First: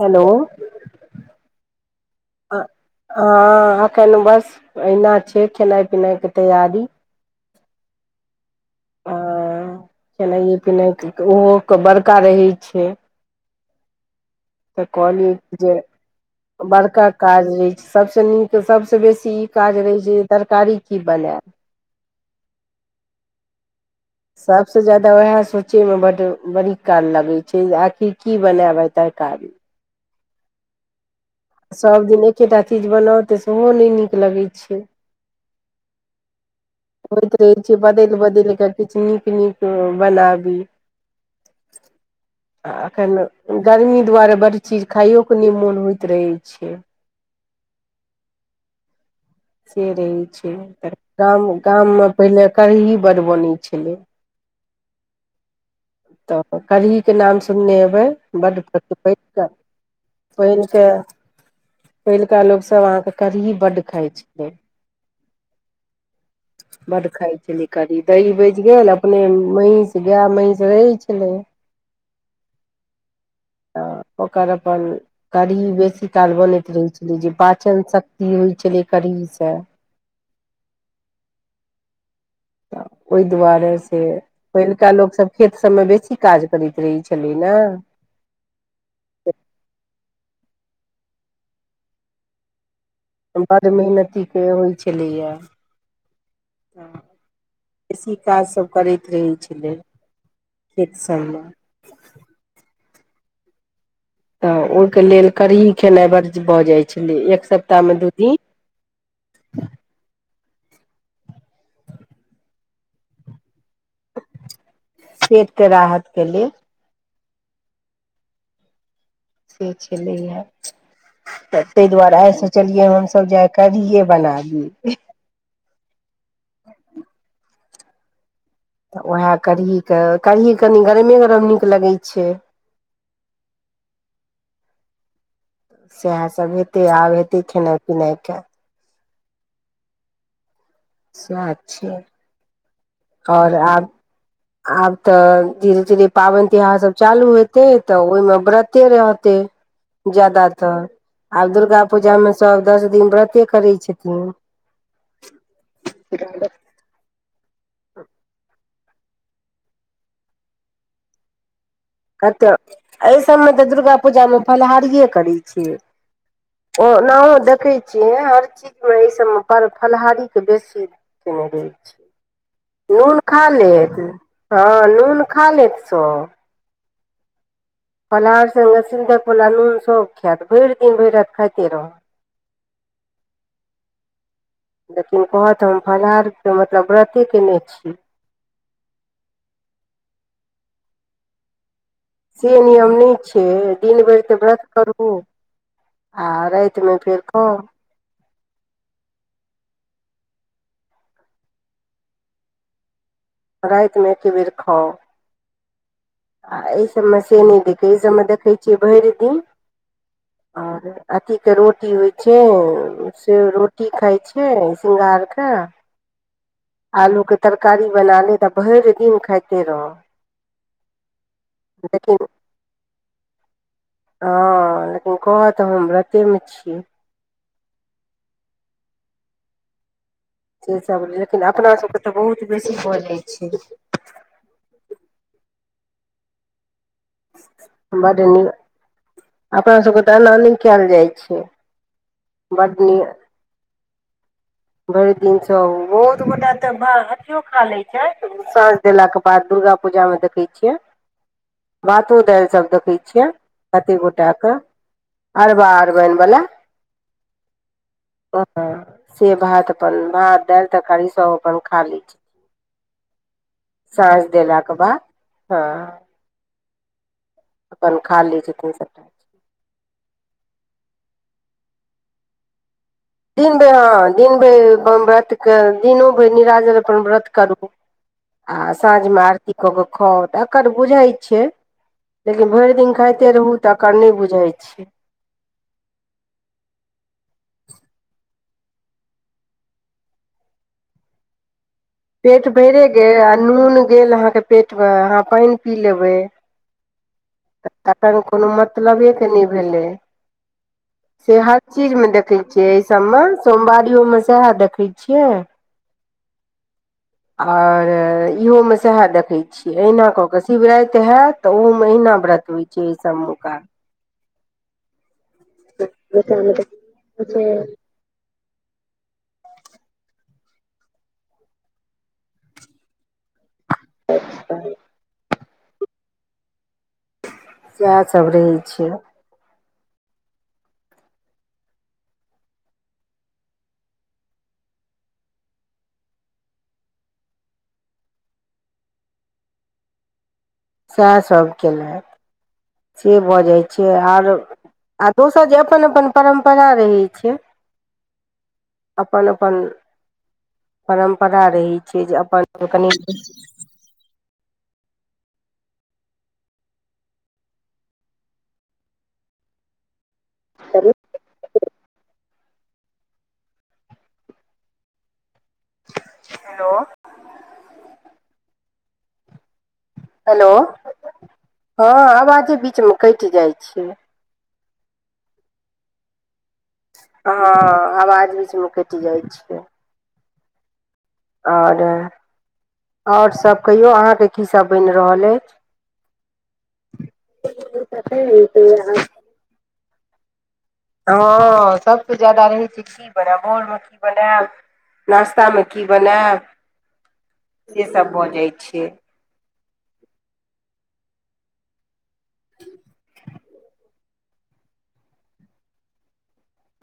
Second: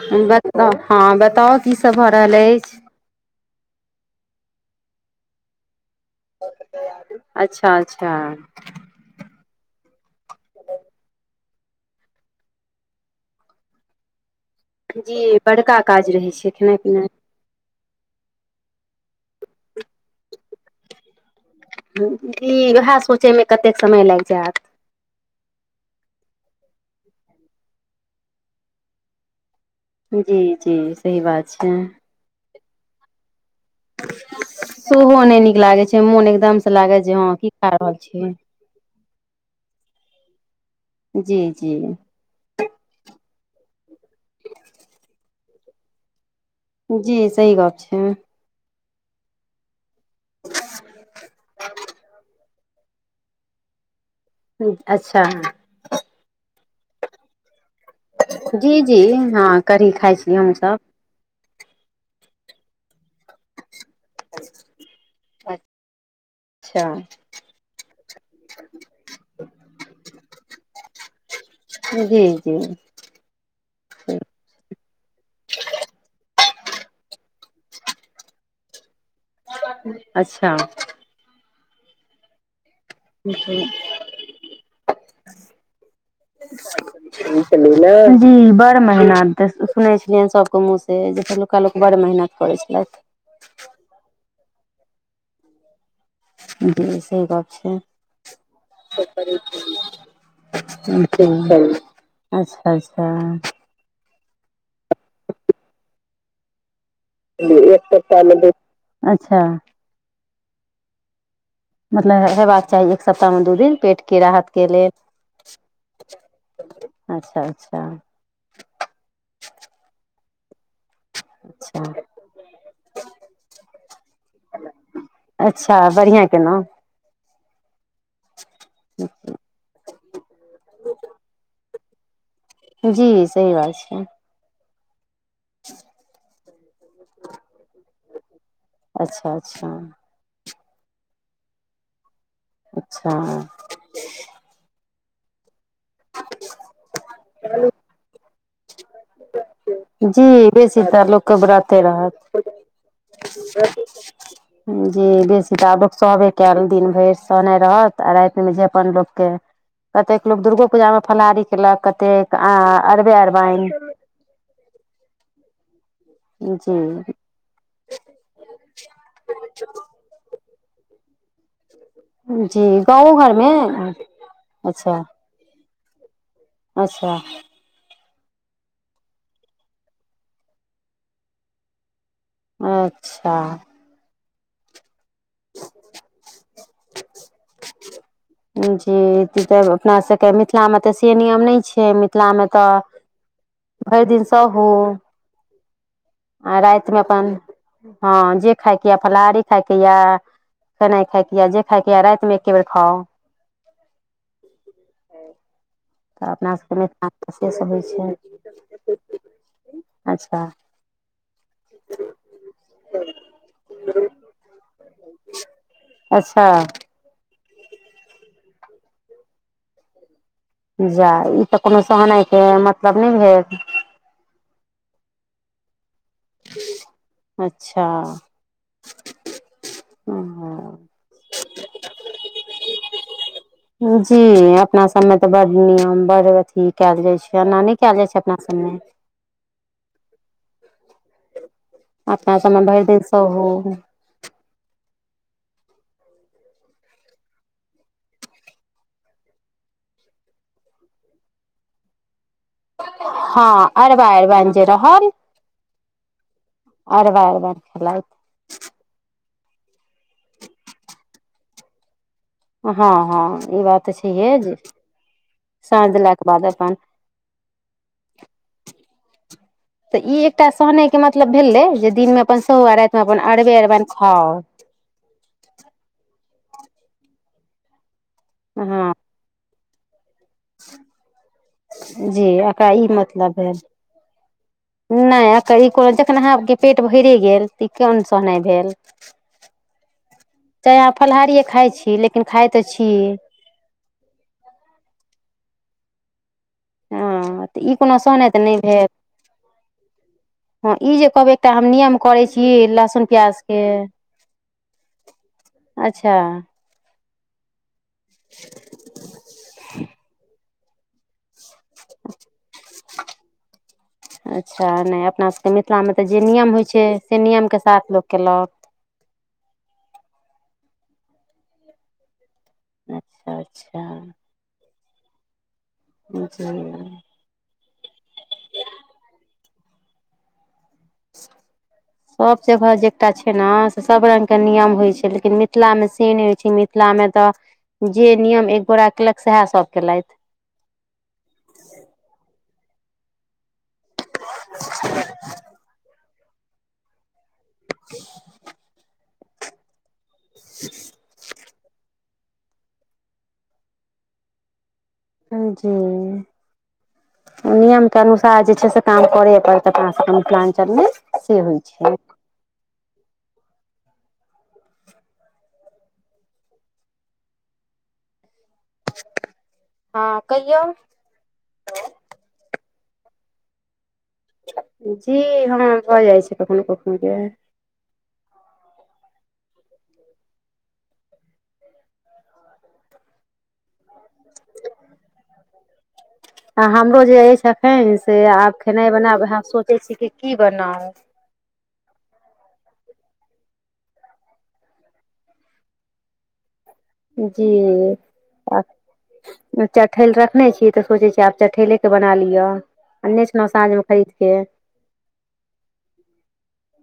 Hello हँ बताउ कीसभ भऽ रहल अइछ। हँ अखैन बस अहिना छैय खेनाइ पिनाइ के तैयारी। अच्छा- अच्छा। आ खेनाइए पिनाइके ओहो क बड़का रहै छैय त कहलियए जी जे बड़का काज रहै छै खेनाइ बड़का पिनाइ काज रहै छैय सभसँ नीक त सभसे बेसी त इ काज रहै छैय तरकारी की बनैब। दी वएहे सोचे मे कतेक समय लाइग सब सबसे जादा वएह सोचे मे बड बड़ी काल लगै छैय जे आखिर की बनैब आय तरकारी। जी-जी सही बात। छै सब दिन एकेटा चीज बनाउ त सेहो नै नीक लगै छैय। सेहो नहि नीक लागै छैय मोन एकदम- से लागत जे हँ होइत की रहै खा छैय रहल छी बदैल-बदैल कऽ किछ नीक-नीक बनाबी। जी-जी। आ अखैन गर्मी दुआरे बड चीज खाइयोके नै मोन होइत रहै छैय। जी सही गप छैय। से रहै छैय। गाम गाममे पहिनेे करही बड़ बनय छलै। अच्छा। त करहीके नाम सुनने हेबै बड्ड जी [inaudible] जी कऽ हँ कढ़ी खाइ छियै हमसभ। पहिलुका लोकसभ अहाँके कढ़ही बड्ड खाइ छलै। अच्छा बड खाय छेल ऐ। कनि दही बेच गेल, अपने महीस गे गे महीस रहै छलै ये। जी -जी त ओकर अपन कढ़ी बेसी काल बनैत रहै छलै, जे पाचन शक्ति होइत छलै कढ़ीस अच्छा ओहि दुआरे से, पहिलुका लोक सब, खेत सबमे बेसी काज करैत रहै छलै न। [unintelligible] बस बड़ मेहनत, सुनय छलियनि सबके मुँह स, जे पहिलुका लोक बड़ मेहनत करे छलथि। बड मेहनती के होय छलये। जी से बात छै बेसी काजसभ करैत रहै छलै खेत सभमे [unintelligible] अच्छा अच्छा तऽ ओहि के लेल कढही खेनाइ बड़ भऽ जाय छलै एक सप्ताह मे दू दिन अच्छा मतलब हेबाक चाही एक सप्ताहमे दू दिन पेट के राहत के लेल पेटके राहतके लेल अच्छा- अच्छा से छलय ये तऽ अच्छा ताहि दुआरे आइ सोचलियै, हमसभ जे आय कढीये बना ली। अच्छा बढ़िआँ केेलहु। तऽ उऐह कढ़ी के, कढ़ी कनी गरमे गरम नीक लगय छै। जी सही बात छै। सैह सभ हेतै, आब हेतै, खेनाइ पिनाइके अच्छा -अच्छा सेह छै। अच्छा और आब, आब तऽ धीरे -धीरे पाबनि तिहार सभ चालू हेतै, तऽ ओहि मे व्रते रहतै। जी ज्यादात, बेसी तऽ लोकके आब व्रते दुर्गा रहत पूजा मे सभ दस दिन व्रते करै छथिन। जी बेसी तऽ आब, लोक सहबे केल दिन भरि सहनाय रहत। राति मे जे अपन लोक के, कतेक लोक दुर्गो पूजा मे फलाहारी केलक क तेक आ अरबे अरबायन। पूजा मे फलाहारीये करै छिय। जी ओनाहो देखै छियै, हर चीज में एहि सबमें पर फलाहारी त बेसी केने रहे छै, जी गाँवो नुन खा घरमे लेत हंऽ अच्छा नुन खा लेत सब अच्छा फलाहार संगे सेंधप बला नून सेहो खैत, भरि दिन भरि राति खाइते रहत। अच्छा लेकिन कहत हम फलाहार के मतलब व्रते केने छी। जी ति धे अपना सबके मिथिला मे तऽ से नियम नहि छै। मिथ थला मे से तऽ नियम नहि छै भरि दिन तऽ व्रत सहुउ करू आ रातिमे अपन, हँ जे खायके या फलाहारी खायके या खेनाइ खायके ये जे खायके ये राति मे एके बेर खाउ। रातिमे एके बेर खाउ। तऽ अपना आ सबके एहि सबमे मिथिलामे से नहि सब होइ देखै अय छै सबमे देखै छियै भरि दिन अच्छा और अथी के रोटी होय छै, से रोटी खाय छै। नय सिंगार के अच्छा आलू के तरकारी बना लेतऽ आ भइर दिन खाइते रह जा ई तऽ कोनो लेकिन सहनायके मतलब नइ भेल हँ लेकिन कहत हम व्रतेमे छी अच्छा ओ सेसब लेकिन अपनासबके तऽ बहुत बेसी भ जाई छै जी अप अपना सबमे तऽ बड़ नियम बड़ अथी कयल जाय छै एना नय कयल जाय बड्ड छै अपना नीक सबमे अपना सबके तऽ ऐना नय केल जाइ छै अपना सब में बड्ड भइर दिन नीक सहु भरि दिन सहु बहुत गोटा तऽ भा अथियो खा लै छै साँझ देलाक के बाद दुर्गा पूजा में देखै छियै भातो दाइल सब देखै छियै कते गोटा के हम अरबा अरबइन वला अरबा अरबइन खेलाइत ओ से भात पर भात दाइल तरकारी सब अपन खा लै छै हँ हँ ई बात तऽ साँझ छहिए देलाके बाद हँ साँझ देलाके बाद अपन अपन खा लै छथिन सबटा तऽ ई एकटा सहने के मतलब भेलय जे दिन में अपन सहु आ राइत दिन बेर अं दिन भेर बम व्रत के दिनो क निराजन अपन व्रत करू आ हँ साँझ में आरती कऽ क ख तकर बुझाय छै जी लेकिन एकरा भइर ई दिन खाइते रहु तकर नहि बुझाय छै नय अकर ई कोनो जखन अहाँके पेट भइरे गेल तऽ ई कोन सहनाइ भेल चाहे अहा फलहारिए खाइ छी लेकिन पेट खाइ तऽ छी भइरे गेल आ नून गेल अहाँके पेट में अहाँ पइन पी लेबै हँ तऽ ई तखन सहनाइ तऽ कोनो नहि भेल मतलबे के नइ भेलै हँ ई जे कहबै से एकटा हर हम चीज नियम में करै देखैत छी छियै अइ लहसुन सबमे प्याजके सोमवारियोमे सएह देखै छियै अच्छा आऔर इहोमे सएह देखै छियै अहिना कऽ कऽ शिवराइत हैत तऽ ओहो महिना व्रत होइ छै एहि सब मुका अच्छा नइ अपनासबके मिथिला में तऽ जे बेटा नियम मे होइ छै से तऽ छै नियमके साथ लोक केलक अच्छा अच्छा [inaudible] जी इएहसब रहै छय सब जगह जे एकटा छै न से सब रंग के नियम होय छै लेकिन मिथिला मे से नइ होइ छै मिथिला में तऽ जे नियम एक गोरा केलक सएह सब केलइथ सएह सब केलथि से भ जाय छै छै आर आ दोसर जे अपन अपन परम्परा रहै छै [unintelligible] अपन अपन परम्परा रहै छै जे अपन अपन कनि हँ जी। नियम के अनुसार जे छै से काम करए पड़तै अपना सबके मिथिलाञ्चल में से होइ छै। हेलो। हँ हेलो कहियौ हँ अवाजे बीचमे कइट जाइ छै। जी हँ भऽ जाइ छै कखनो-कख हँ अवाज बीच में कइट जाइ छै। और और सब कहियौ अहाँके की सब बैन रहल अइछ? आ हमरो जे अइछ अखैन से आब खेनाई बनाब उहै सोचै छी कि की बनाउ। हँ सबसऽ ज्यादा रहै छै की बनैब भोर में की बनैब नाश्ता में की बनैब। जी आ छै चठैल रखने छी तऽ सोचै छियै आब चठैलेके बना लियअ। अन्ने छलौँ साँझमे खरीदके।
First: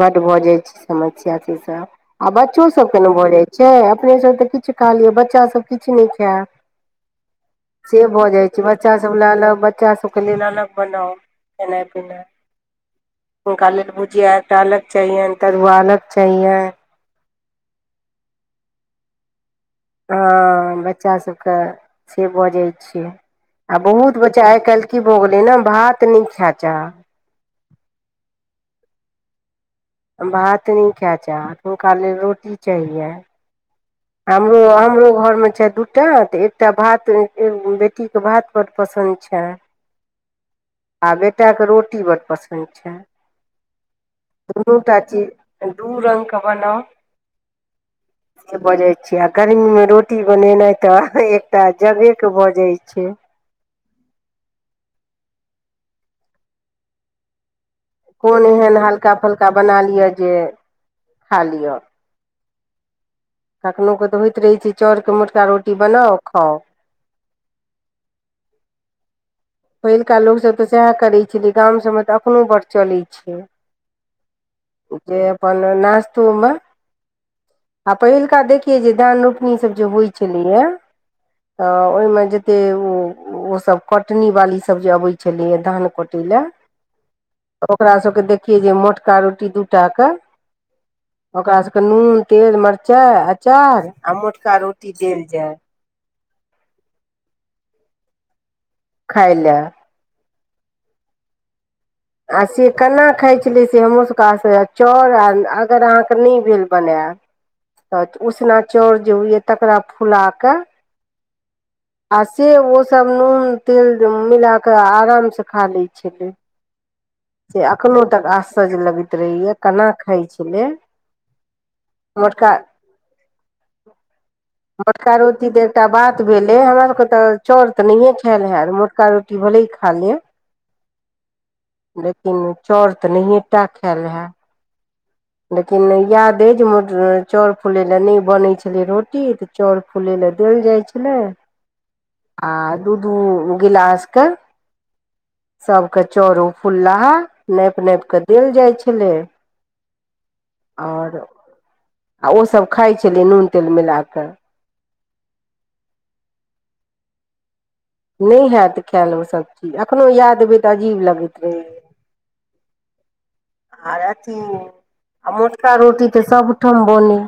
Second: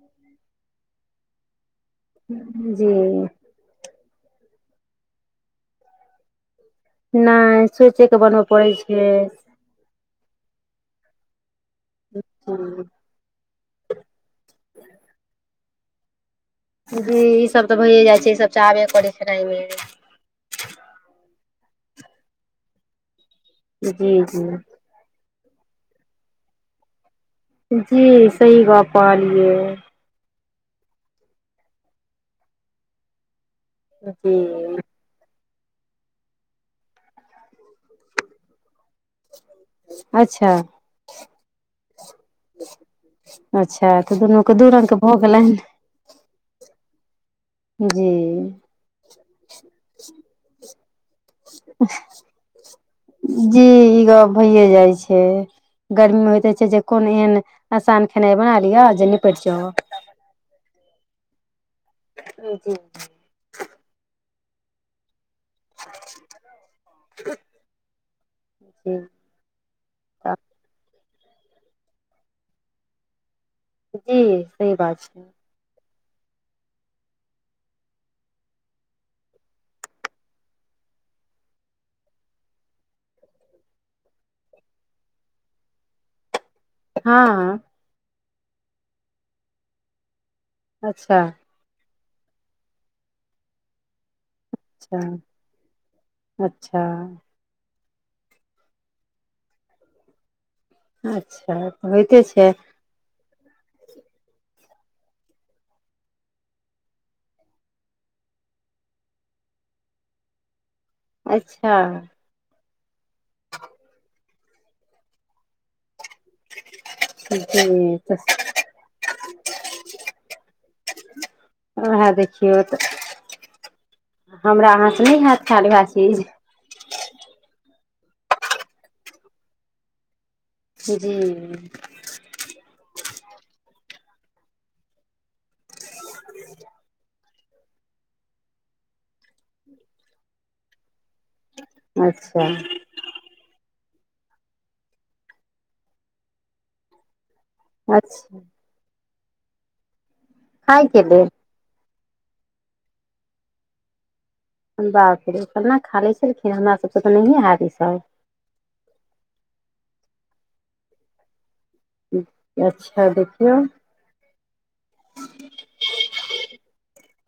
बड भऽ जाय छै समस्या से सब आ बच्चो जी सबके न भऽ जाय छै अपने सब तऽ किछ खा लियअ बच्चा सब किछ नैय खै नहि से सोचे के भऽ बनबऽ जाइ छै पड़ै बच्चा सब लए अलग बच्चा सबके लेल अलग बनाउ खेनाई-पिनाई जी हुनका लेल भुजिया एकटा अलग चाहियैन तरुआ अलग चाहियए। जी ई सब तऽ भइए जाइ छै ई सब चाहबे करै छै खेनाई में। हँ बच्चा सबकऽ से भऽ जाइ छै आ बहुत जी बच्चा जी आइ-काइल की भऽ गेलै न भात नैय खै चाहत। जी सही गप कहलियै। भात नैय खै चाहत हुनका लेल रोटी चाहियै। ह हमरो हमरो घरमे छै दू एकटा तऽ एकटा भात बेटीके भात बड पसन्द छैन अच्छा। आ बेटाके रोटी बड पसन्द छैन। अच्छा तऽ दुनू के दू रंग के भऽ गेलैन। चीज दू रंग कऽ बनाउ। जी। से भऽ जाय छी आ गर्मी में रोटी बनेनाइ तऽ एकटा जगे के भऽ जाय छै। जी ई गप भइए जाइ छै गर्मी में होइत रहै छै जे कोन एन कोन एहन हल्का-फल्का बना लियअ जे खा लियअ। ह जी। कखनो कऽ तऽ होइत रहै छै चौर कऽ मोटका रोटी बनाउ आ खाउ। [inaudible] हूं। पहिलका लोकसभ तऽ सैह करै छेलै गामसभमे तऽ अखनो बड चलै छै। जी सही बात जे छै। अपन नास्तूमं आ पहिलका देखियै जे धान रोपनी सब जे होइ छेलैयै तऽ ओयमे जत्ते उ ओ सब कट टनी बाली सब जे अबै छलैए धान कटै लए हाँ। ओकरा सबके देखियै जे मोटका रोटी दूई टा के अच्छा। ओकरा सबके नून, तेल, मरचाय, अचार आ मोटका रोटी अच्छा देल जाय अच्छा। खाय लै। अच्छाऽ होएते छै। कना खाए छलै से हमरो सबके आश्चर्य लागे चाउर आ अगर अहाँ केँ नै भेल बनाए तऽ उसना चाउर जे होय यै तकरा फुला कै अच्छा। आ से ओ सब नून-तेल मिला कै आराम से खा लै छलय। जी से अखनो तऽ तक आश्चर्य लगैत रहय यै केना खाय छलय। वैहय देखियौ तऽ हमरा अहाँसँ मोटका नहि हैत रोटी तै खायल एकटा उएह बात चीज भेल ए हमरा सबके ते चाउर तऽ नहिए खैल हेत मोटका रोटी भले ही खा लेब जी। लेकिन चाउर तऽ नहिएटा खैल हैत। लेकिन याद ए जे मोट चाउर फुलय लै नै बनय छलय रोटी त चौर फुलय लै देल जाए छलय अच्छा आ दू-दू गिलास के सबके चौर उ फुललाहा नैप-नैप कै अच्छा देल जाए छलय। खाए के लेल आ ओ सब खाए छलै नून-तेल मिलाए कै हां बाप रे कना खा लै छलखिन्ह हमरा सबसे तै नहियै हैत ई सब। नै हैत खैल ओ सब चीज एखनो याद एबै तऽ अजीब लगैत रहय अच्छा देखियौ। आर अथी आ मोटका रोटी तै सब ठाम बनय।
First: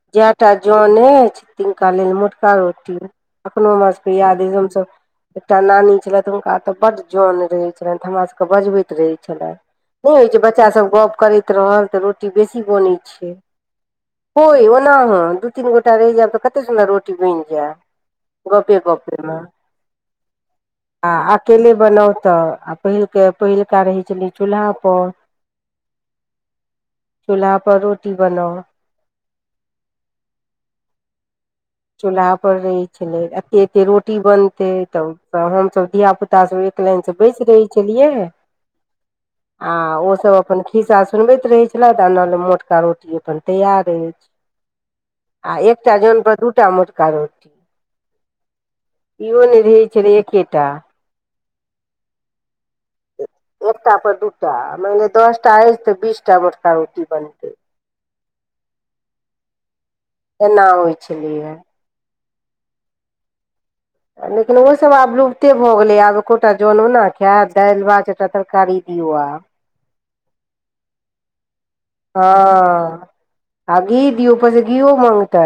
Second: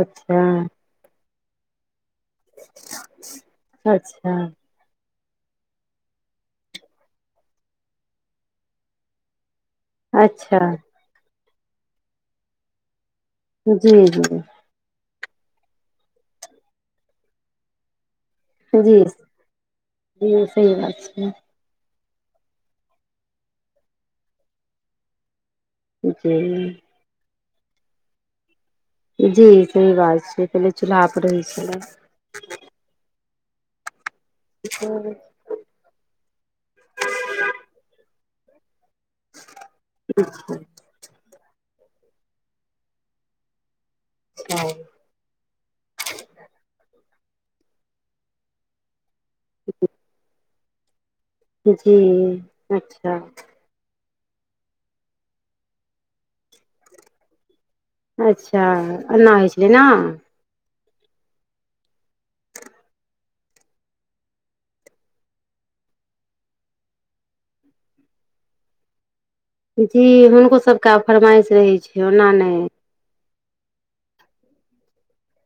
अच्छा जैटा जौन ऐछ तिनका लेल मोटका रोटी अखनो हमरा सबके अच्छा याद हम सब एकटा नानी छलैथ हुनका ऐता बड्ड जौन रहय छलैन तऽ हमरा सबके बजबैत रहय छलैए। नै होय छै अच्छा बच्चा सब गप करैत रहल तऽ रोटी बेसी बनय छै। जी जेबय ओय ओना अहां दूई तीन गोटा रह जैब तऽ कते सुंदर रोटी बैन जाए, जी गपे-गप पे मे जी सही बात आ छै अ केले बनाउ तऽ आ पहिलके पहिलका रहय छलै चूल्हा प जी। चूल्हा पर रोटी बनाउ। जी सही बात छै, पहिले चूल्हा पर रहय छलै। चूल्हा पर रहय छलै, एते-एते रोटी बनतै तब छलै तऽ हम सब धिय-पुता सब एक लाइन से बैस रहय छलियै हां ओ सब अपन खीसा सुनबैत रहय छलय ता ईम्हर मोटका रोटी अपन तैयार रहय छै। [unintelligible] आ एकटा जौन पर दुटा मोटका रोटी। इहो नै रहय छलय एकेटा जी अच्छा। एकटा पर दूटा मान ले दसटा एछ तऽ बीसटा मोटका रोटी बनतै। अच्छा एना होय छलै ना। एना होय छलैया। लेकिन ओ सब आब रूबते भऽ गेलै आब एकोटा जोनो ना खाएत दाएल, भात एकटा तरकारी दियौ आ जी हुनको सबके आब फरमाएश रहै छै। ओना नहि हां आ घी दियौ, ऊपर से घीयो मांगतै।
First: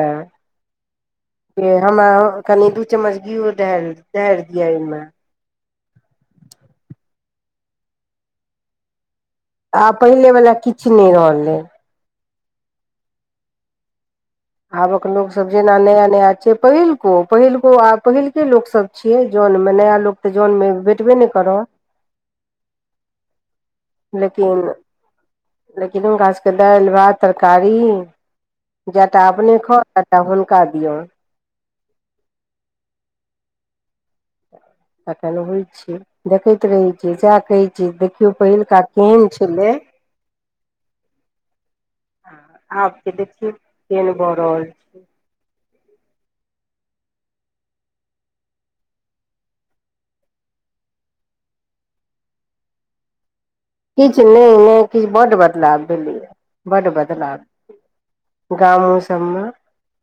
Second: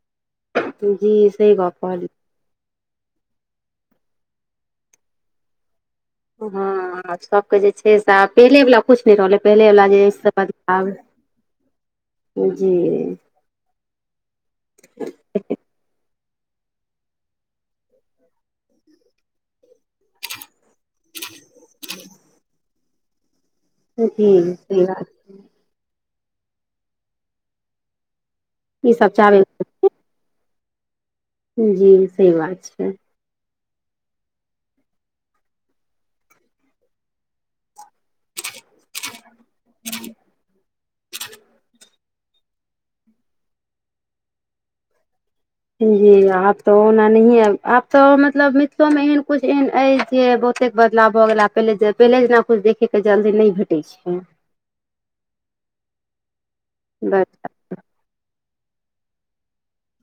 जी सही जे गप कहलियै हमरा अ कनि दू चम्मच घीयो ढार, ढार दियो ए मे। हां सबके जे छै सा पहिले वला कुछ नै रहलै, पहिले वला आब जे पहिले से वला बदलाव, किछु नहि रहलै जी। आबक लोग सब जेना नया-नया छै। पहिलको, पहिलको आ पहिलके लोक सब छिये जोन मे नया लोक तऽ जोन मे भेटबे नै करऽ। जी लेकिन, सही बात लेकिन हुनका सबके दाएल, भात, तरकारी ई सब जाएटा चाहबे अपने खौ, ताएटा हुनका दियौ। जी सही बात छै। तखन होय छै, देखैत रहै छियै साएह कहै जी देखियौ पहिलका केहेन छलै। हां आब के देखियो केहेन भऽ रहल छै। जी आब तऽ ओहना नहिये अब, आब तऽ मतलब मिथलो मे एहन कुछ एहन अय जे बहुते बदलाव भ गेला पहिले जे पहिले जेना कुछ देखे के जल्दी नै भे किछ नै, नै किछ बड बदलाव भेलैया, बड बस बदलाव। गामो सब मे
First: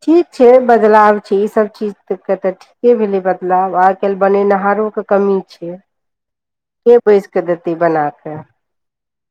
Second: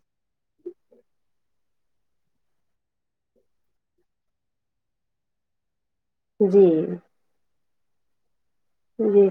ठीक छै, बदलाव छै ई सब चीज तऽ के त ठी के भेलै बदलाव आय-काएल बनैनहारोे के कमी छै। जी के बैस के देतै बना कऽ। जी।